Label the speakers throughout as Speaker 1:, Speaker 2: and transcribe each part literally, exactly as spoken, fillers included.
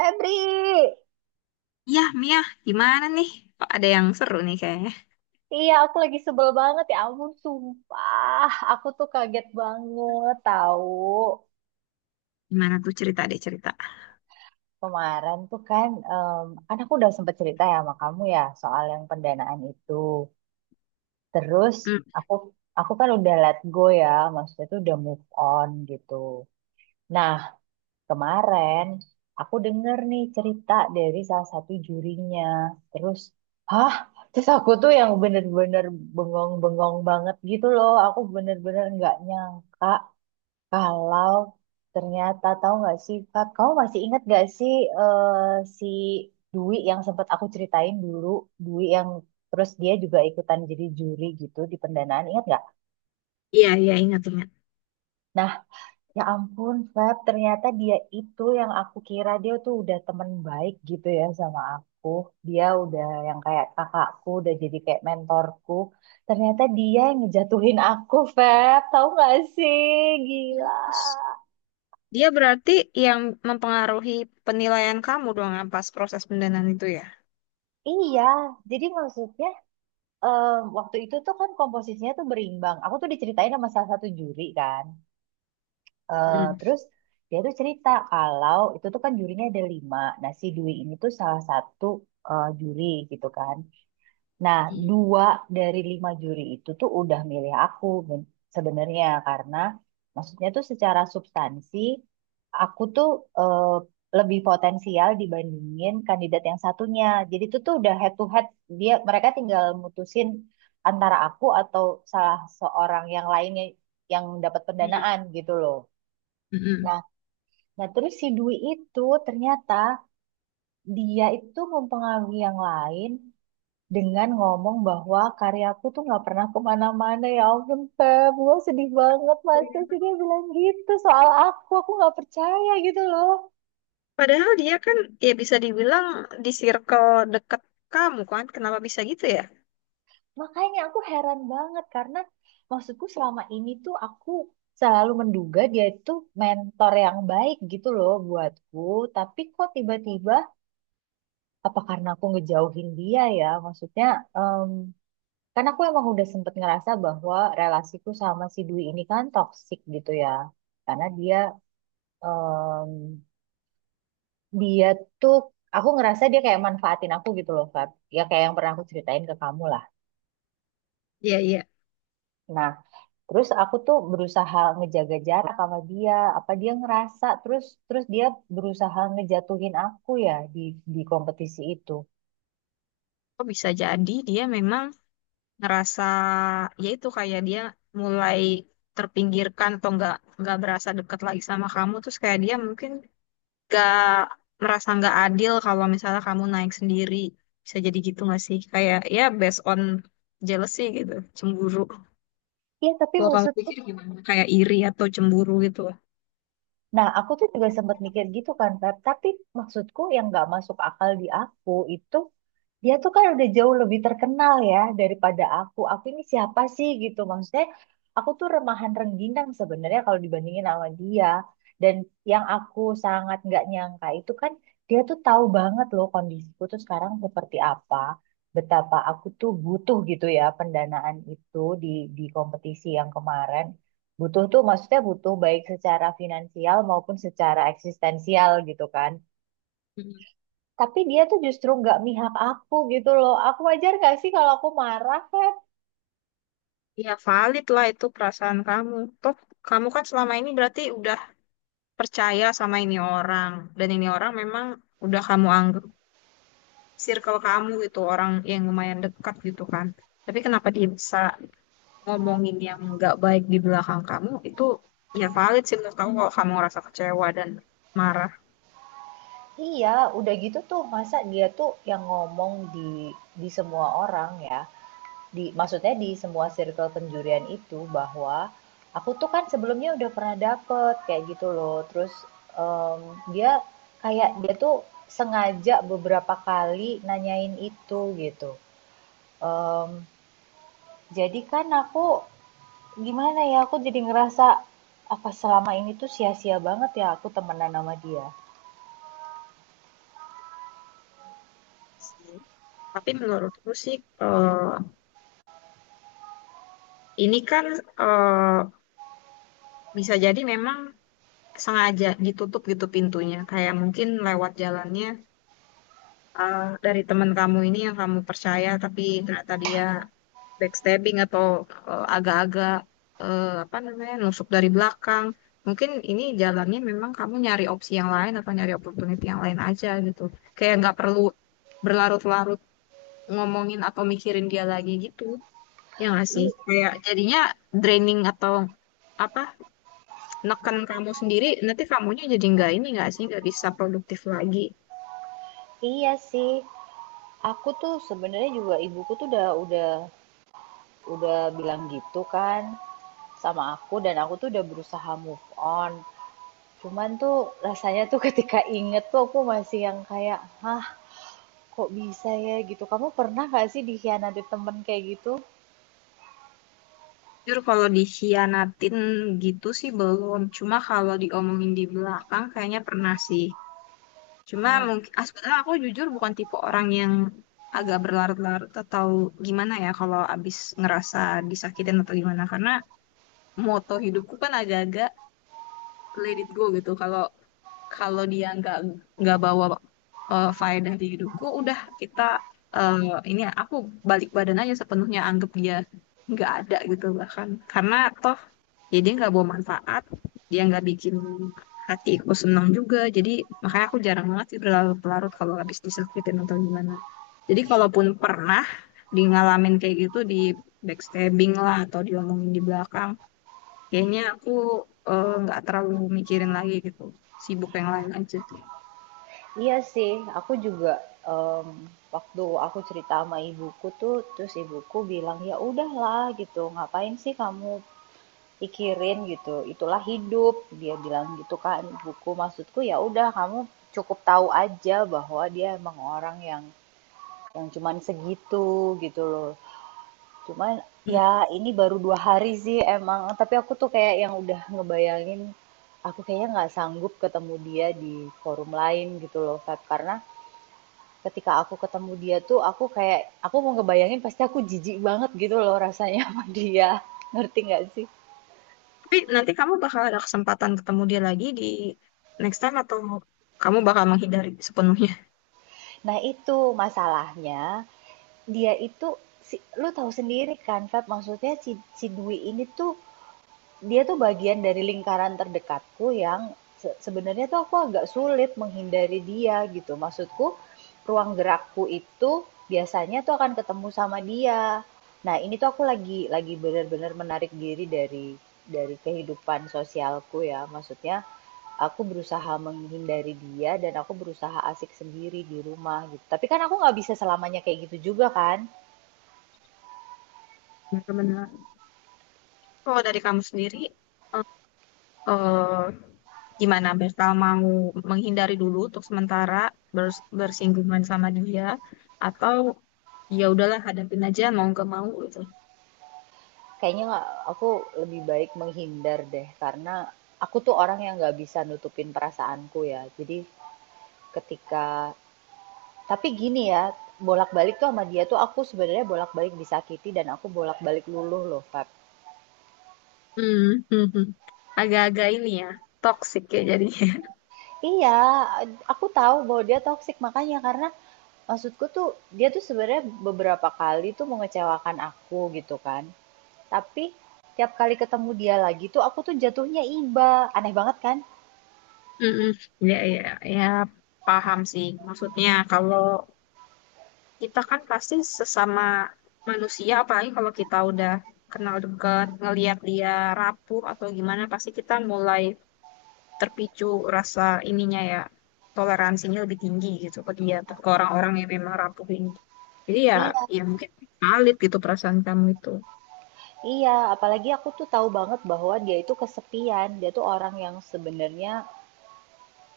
Speaker 1: Febri,
Speaker 2: Iya, Mia, gimana nih? Kok ada yang seru nih kayaknya.
Speaker 1: iya, aku lagi sebel banget, ya ampun, sumpah. Aku tuh kaget banget, tahu,
Speaker 2: Gimana tuh cerita deh cerita.
Speaker 1: kemarin tuh kan em, kan aku udah sempet cerita ya sama kamu ya soal yang pendanaan itu. Terus
Speaker 2: Hmm,
Speaker 1: aku aku kan udah let go ya, maksudnya tuh udah move on gitu. Nah, kemarin aku denger nih cerita dari salah satu jurinya. Terus, hah? Terus aku tuh yang bener-bener bengong-bengong banget gitu loh. Aku bener-bener nggak nyangka kalau ternyata, tahu nggak sih, Kak, kamu masih ingat nggak sih eh, si Dwi yang sempat aku ceritain dulu, Dwi yang terus dia juga ikutan jadi juri gitu di pendanaan, ingat nggak?
Speaker 2: iya, iya, ingat, ingat.
Speaker 1: Nah, ya ampun, Feb, ternyata dia itu yang aku kira dia tuh udah temen baik gitu ya sama aku. Dia udah yang kayak kakakku, udah jadi kayak mentorku. Ternyata dia yang ngejatuhin aku, Feb. Tahu gak sih? Gila.
Speaker 2: Terus, dia berarti yang mempengaruhi penilaian kamu dong yang pas proses pendanaan itu ya?
Speaker 1: Iya, jadi maksudnya em, waktu itu tuh kan komposisinya tuh berimbang. Aku tuh diceritain sama salah satu juri kan. Eh,
Speaker 2: Hmm.
Speaker 1: terus dia tuh cerita kalau itu tuh kan jurinya ada lima. Nah si Dwi ini tuh salah satu eh, juri gitu kan. Nah,
Speaker 2: Hmm.
Speaker 1: dua dari lima juri itu tuh udah milih aku, ben- sebenarnya karena maksudnya tuh secara substansi aku tuh eh, lebih potensial dibandingin kandidat yang satunya. Jadi itu tuh udah head to head, dia mereka tinggal mutusin antara aku atau salah seorang yang lainnya yang dapat
Speaker 2: Hmm.
Speaker 1: pendanaan gitu loh.
Speaker 2: Hmm.
Speaker 1: Nah, nah terus si Dwi itu ternyata dia itu mempengaruhi yang lain dengan ngomong bahwa karyaku tuh nggak pernah kemana-mana. Ya ampun, Feb, gue sedih banget. Masa sih dia bilang gitu soal aku? Aku nggak percaya gitu loh.
Speaker 2: Padahal dia kan, ya bisa dibilang di circle deket kamu kan, kenapa bisa gitu ya?
Speaker 1: Makanya aku heran banget, karena maksudku selama ini tuh aku selalu menduga dia itu mentor yang baik gitu loh buatku. Tapi kok tiba-tiba, apa karena aku ngejauhin dia ya? Maksudnya, em, karena aku emang udah sempet ngerasa bahwa relasiku sama si Dwi ini kan toksik gitu ya, karena dia. Em, dia tuh Aku ngerasa dia kayak manfaatin aku gitu loh, Fat, ya kayak yang pernah aku ceritain ke kamu lah.
Speaker 2: Iya, iya.
Speaker 1: Nah, terus aku tuh berusaha ngejaga jarak sama dia. Apa dia ngerasa, terus terus dia berusaha ngejatuhin aku ya di di kompetisi itu.
Speaker 2: Kok bisa jadi dia memang ngerasa, ya itu kayak dia mulai terpinggirkan atau nggak nggak berasa deket lagi sama kamu, terus kayak dia mungkin nggak merasa nggak adil kalau misalnya kamu naik sendiri. Bisa jadi gitu nggak sih, kayak ya based on jealousy gitu, cemburu.
Speaker 1: Iya tapi
Speaker 2: Kalau kamu
Speaker 1: maksudku,
Speaker 2: pikir gimana, kayak iri atau cemburu gitu.
Speaker 1: nah aku tuh juga sempat mikir gitu kan, Fat, tapi maksudku yang nggak masuk akal di aku itu, dia tuh kan udah jauh lebih terkenal ya daripada aku. Aku ini siapa sih gitu? Maksudnya aku tuh remahan rengginang sebenarnya kalau dibandingin sama dia. Dan yang aku sangat nggak nyangka itu kan, dia tuh tahu banget loh kondisiku tuh sekarang seperti apa. Betapa aku tuh butuh gitu ya pendanaan itu di di kompetisi yang kemarin. Butuh tuh maksudnya butuh baik secara finansial maupun secara eksistensial gitu kan.
Speaker 2: Mm.
Speaker 1: Tapi dia tuh justru nggak mihak aku gitu loh. Aku wajar gak sih kalau aku marah, Feb?
Speaker 2: Ya valid lah itu perasaan kamu, toh kamu kan selama ini berarti udah percaya sama ini orang, dan ini orang memang udah kamu anggap circle kamu gitu, orang yang lumayan dekat gitu kan. Tapi kenapa dia bisa ngomongin yang nggak baik di belakang kamu itu, ya valid sih menurut kamu kalau kamu ngerasa kecewa dan marah.
Speaker 1: Iya, udah gitu tuh. Masa dia tuh yang ngomong di di semua orang ya. Di, maksudnya di semua circle penjurian itu bahwa aku tuh kan sebelumnya udah pernah dapet kayak gitu loh. Terus em, dia kayak dia tuh sengaja beberapa kali nanyain itu gitu. Em, jadi kan aku gimana ya, aku jadi ngerasa, apa selama ini tuh sia-sia banget ya aku temenan sama dia.
Speaker 2: Sih, tapi menurutku sih, eh, ini kan, eh, bisa jadi memang sengaja ditutup gitu pintunya, kayak mungkin lewat jalannya, eh, dari teman kamu ini yang kamu percaya tapi ternyata dia backstabbing atau, eh, agak-agak, eh, apa namanya, nusuk dari belakang. Mungkin ini jalannya memang kamu nyari opsi yang lain atau nyari opportunity yang lain aja gitu. Kayak nggak perlu berlarut-larut ngomongin atau mikirin dia lagi gitu. Ya nggak sih?
Speaker 1: I-
Speaker 2: Kayak jadinya draining atau apa, neken kamu sendiri, nanti kamunya jadi nggak ini, nggak sih, nggak bisa produktif lagi.
Speaker 1: iya sih, aku tuh sebenarnya juga ibuku tuh udah udah udah bilang gitu kan sama aku dan aku tuh udah berusaha move on. Cuman tuh rasanya tuh ketika inget tuh aku masih yang kayak, hah, kok bisa ya gitu. Kamu pernah gak sih dikhianati temen kayak gitu?
Speaker 2: Jujur kalau dikhianatin gitu sih belum. Cuma kalau diomongin di belakang kayaknya pernah sih. Cuma
Speaker 1: Hmm.
Speaker 2: mungkin ah, sebenarnya aku jujur bukan tipe orang yang agak berlarut-larut atau gimana ya kalau abis ngerasa disakitin atau gimana, karena moto hidupku kan agak-agak let it go gitu. Kalau kalau dia nggak nggak bawa, eh, faedah di hidupku, udah kita, eh, ini aku balik badan aja sepenuhnya, anggap dia nggak ada gitu, bahkan karena toh ya dia nggak bawa manfaat, dia nggak bikin hatiku senang juga, jadi makanya aku jarang banget sih berlarut-larut kalau habis disakitin atau gimana. Jadi kalaupun pernah di ngalamin kayak gitu, di backstabbing lah atau diomongin di belakang, kayaknya aku eh, nggak terlalu mikirin lagi gitu. Sibuk yang lain aja.
Speaker 1: Iya sih, aku juga, mmm, waktu aku cerita sama ibuku tuh, terus ibuku bilang, "Ya udahlah," gitu, "ngapain sih kamu pikirin," gitu, "itulah hidup," dia bilang gitu kan ibuku. Maksudku ya udah, kamu cukup tahu aja bahwa dia emang orang yang yang cuman segitu, gitu loh. Cuman ya
Speaker 2: Hmm.
Speaker 1: ini baru dua hari sih emang, tapi aku tuh kayak yang udah ngebayangin, aku kayaknya nggak sanggup ketemu dia di forum lain gitu loh, Kak, karena ketika aku ketemu dia tuh aku kayak, aku mau ngebayangin pasti aku jijik banget gitu loh rasanya sama dia. Ngerti nggak sih?
Speaker 2: Tapi nanti kamu bakal ada kesempatan ketemu dia lagi di next time, atau kamu bakal menghindari sepenuhnya?
Speaker 1: Nah itu masalahnya, dia itu, si, lu tahu sendiri kan Feb, maksudnya si, si Dwi ini tuh dia tuh bagian dari lingkaran terdekatku yang se sebenarnya tuh aku agak sulit menghindari dia gitu. Maksudku, ruang gerakku itu biasanya tuh akan ketemu sama dia. Nah, ini tuh aku lagi lagi benar-benar menarik diri dari dari kehidupan sosialku ya. Maksudnya, aku berusaha menghindari dia dan aku berusaha asik sendiri di rumah gitu. Tapi kan aku nggak bisa selamanya kayak gitu juga kan.
Speaker 2: Benar-benar. Kalau dari kamu sendiri, eh, eh, gimana? Bakal mau menghindari dulu untuk sementara bers- bersinggungan sama dia, atau ya udahlah hadapin aja mau nggak mau gitu.
Speaker 1: Kayaknya nggak, aku lebih baik menghindar deh, karena aku tuh orang yang nggak bisa nutupin perasaanku ya. Jadi ketika, tapi gini ya, bolak-balik tuh sama dia tuh aku sebenarnya bolak-balik disakiti dan aku bolak-balik luluh loh, Feb.
Speaker 2: Hmm, hmm, hmm. Agak-agak ini ya, toxic ya jadi.
Speaker 1: Iya, aku tahu bahwa dia toksik, makanya karena maksudku tuh dia tuh sebenarnya beberapa kali tuh mengecewakan aku gitu kan. Tapi tiap kali ketemu dia lagi tuh aku tuh jatuhnya iba. Aneh banget kan?
Speaker 2: Mm-mm. Ya, ya, ya, paham sih. Maksudnya kalau kita kan pasti sesama manusia, apalagi kalau kita udah kenal dekat ngelihat dia rapuh atau gimana, pasti kita mulai terpicu rasa ininya ya, toleransinya lebih tinggi gitu ke dia, atau ke orang-orang yang memang rapuh ini. Jadi ya,
Speaker 1: Iya,
Speaker 2: ya mungkin valid gitu perasaan kamu itu.
Speaker 1: iya, apalagi aku tuh tahu banget bahwa dia itu kesepian. Dia tuh orang yang sebenarnya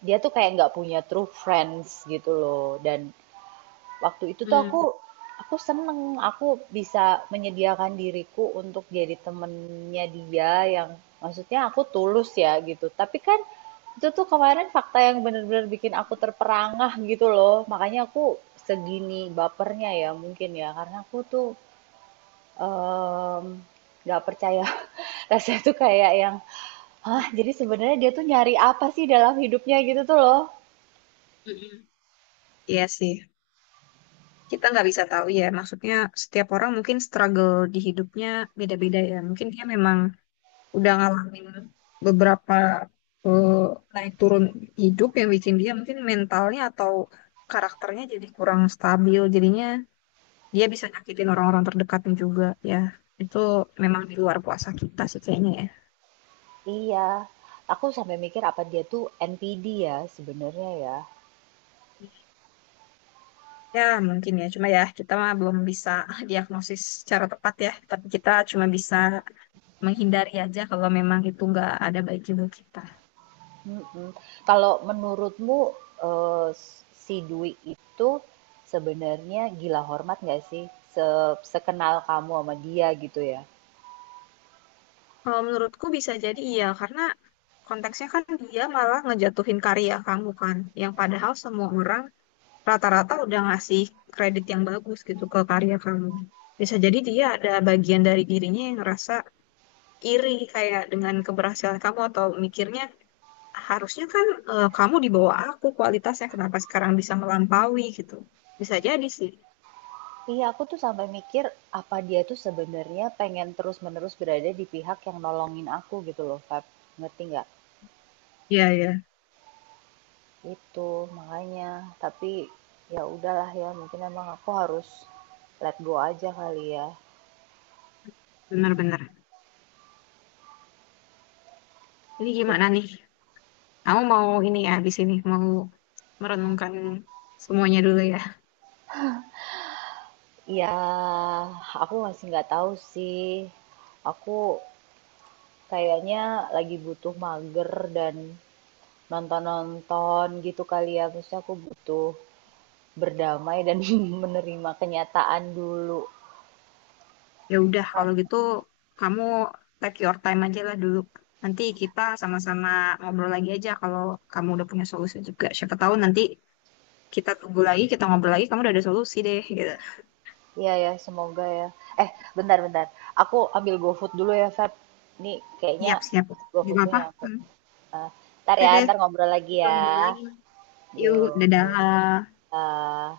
Speaker 1: dia tuh kayak nggak punya true friends gitu loh. Dan waktu itu tuh aku
Speaker 2: Hmm.
Speaker 1: aku seneng aku bisa menyediakan diriku untuk jadi temennya dia yang maksudnya aku tulus ya gitu. Tapi kan itu tuh kemarin fakta yang bener-bener bikin aku terperangah gitu loh. Makanya aku segini bapernya ya mungkin ya karena aku tuh em, nggak percaya. Rasanya tuh kayak yang, hah, jadi sebenarnya dia tuh nyari apa sih dalam hidupnya gitu tuh loh.
Speaker 2: Mm-mm. Iya sih. Kita nggak bisa tahu ya, maksudnya setiap orang mungkin struggle di hidupnya beda-beda ya, mungkin dia memang udah ngalamin beberapa, eh, naik turun hidup yang bikin dia mungkin mentalnya atau karakternya jadi kurang stabil, jadinya dia bisa nyakitin orang-orang terdekatnya juga. Ya itu memang di luar kuasa kita sih kayaknya ya.
Speaker 1: Iya, aku sampai mikir apa dia tuh N P D ya sebenarnya ya.
Speaker 2: Ya mungkin ya, cuma ya kita mah belum bisa diagnosis secara tepat ya, tapi kita cuma bisa menghindari aja kalau memang itu nggak ada baik juga kita.
Speaker 1: Mm-mm. Kalau menurutmu eh, si Dwi itu sebenarnya gila hormat nggak sih? Se- Sekenal kamu sama dia gitu ya.
Speaker 2: Kalau menurutku bisa jadi iya, karena konteksnya kan dia malah ngejatuhin karya kamu kan, yang padahal semua orang rata-rata udah ngasih kredit yang bagus gitu ke karya kamu. Bisa jadi dia ada bagian dari dirinya yang ngerasa iri, kayak dengan keberhasilan kamu, atau mikirnya harusnya kan, eh, kamu di bawah aku kualitasnya, kenapa sekarang bisa melampaui gitu. Bisa jadi sih.
Speaker 1: Iya, aku tuh sampai mikir apa dia tuh sebenarnya pengen terus-menerus berada di pihak yang nolongin aku gitu loh, Feb. Ngerti nggak?
Speaker 2: Iya, iya.
Speaker 1: Itu, makanya. Tapi, ya udahlah ya, mungkin emang aku harus let go aja kali ya.
Speaker 2: Benar-benar. Jadi
Speaker 1: Gitu.
Speaker 2: gimana nih? Kamu mau ini ya, habis ini mau merenungkan semuanya dulu ya.
Speaker 1: Ya, aku masih nggak tahu sih. Aku kayaknya lagi butuh mager dan nonton-nonton gitu kali ya. Maksudnya aku butuh berdamai dan menerima kenyataan dulu.
Speaker 2: Ya udah, kalau gitu kamu take your time aja lah dulu. Nanti kita sama-sama ngobrol lagi aja kalau kamu udah punya solusi juga. Siapa tahu nanti kita tunggu lagi, kita ngobrol lagi, kamu udah ada solusi deh gitu.
Speaker 1: Iya ya, semoga ya. Eh, Bentar-bentar. Aku ambil GoFood dulu ya, Feb. Nih, kayaknya
Speaker 2: Siap, siap. Gak
Speaker 1: GoFoodku
Speaker 2: apa-apa.
Speaker 1: nyampe.
Speaker 2: Hmm.
Speaker 1: Uh, ntar
Speaker 2: Oke
Speaker 1: ya
Speaker 2: deh,
Speaker 1: ntar ngobrol lagi
Speaker 2: kita
Speaker 1: ya,
Speaker 2: ngobrol lagi. Yuk,
Speaker 1: yuk.
Speaker 2: dadah.
Speaker 1: Uh.